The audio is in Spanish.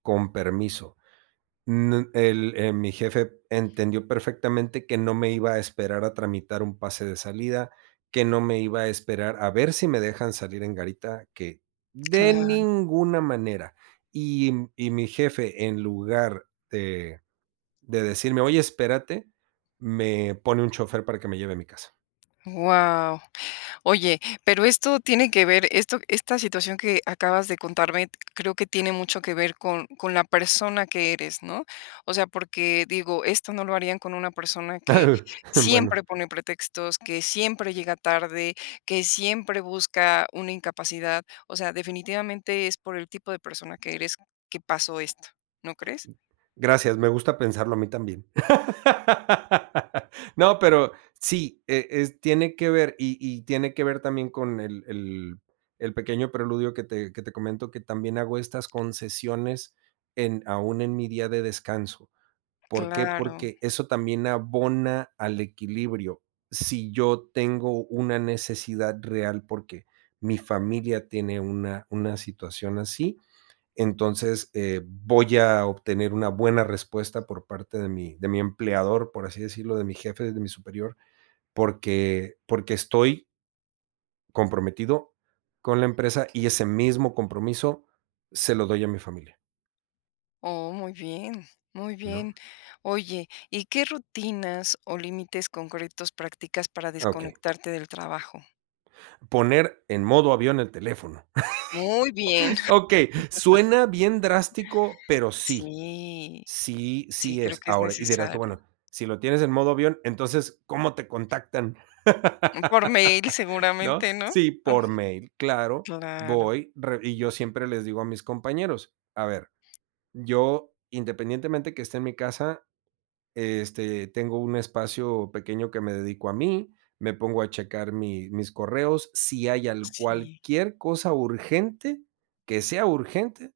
Con permiso. Nu el eh, mi jefe entendió perfectamente que no me iba a esperar a tramitar un pase de salida, que no me iba a esperar a ver si me dejan salir en garita que de Claro. ninguna manera. Y y mi jefe, en lugar de de decirme: "Oye, espérate," me pone un chofer para que me lleve a mi casa. Guau. Oye, pero esto tiene que ver, esto esta situación que acabas de contarme creo que tiene mucho que ver con con la persona que eres, ¿no? O sea, porque, digo, esto no lo harían con una persona que Bueno. siempre pone pretextos, que siempre llega tarde, que siempre busca una incapacidad. O sea, definitivamente es por el tipo de persona que eres que pasó esto, ¿no crees? Gracias, me gusta pensarlo a mí también. No, pero sí, eh eh, s tiene que ver. Y y tiene que ver también con el el el pequeño preludio que te que te comento, que también hago estas concesiones en aún en mi día de descanso. ¿Por qué? Claro. Porque eso también abona al equilibrio. Si yo tengo una necesidad real, porque mi familia tiene una una situación así, entonces, eh, voy a obtener una buena respuesta por parte de mi de mi empleador, por así decirlo, de mi jefe, de mi superior, porque porque estoy comprometido con la empresa, y ese mismo compromiso se lo doy a mi familia. Oh, muy bien, muy ¿No? bien. Oye, ¿y qué rutinas, o límites concretos practicas para Okey. desconectarte del trabajo? Poner en modo avión el teléfono. Muy bien. Okey. Suena bien drástico, pero sí. Sí. Sí, Sí, sí creo es que es Ahora, y dirás tú: necesario. "Bueno, si lo tienes en modo avión, entonces, ¿cómo te contactan?", Por mail ¿no? seguramente, ¿no? Sí, por mail. Claro. Claro. Voy, re y yo siempre les digo a mis compañeros: "A ver, yo, independientemente que esté en mi casa, este, tengo un espacio pequeño que me dedico a mí, me pongo a checar mi mis correos. Si hay al Sí. cualquier cosa urgente, que sea urgente"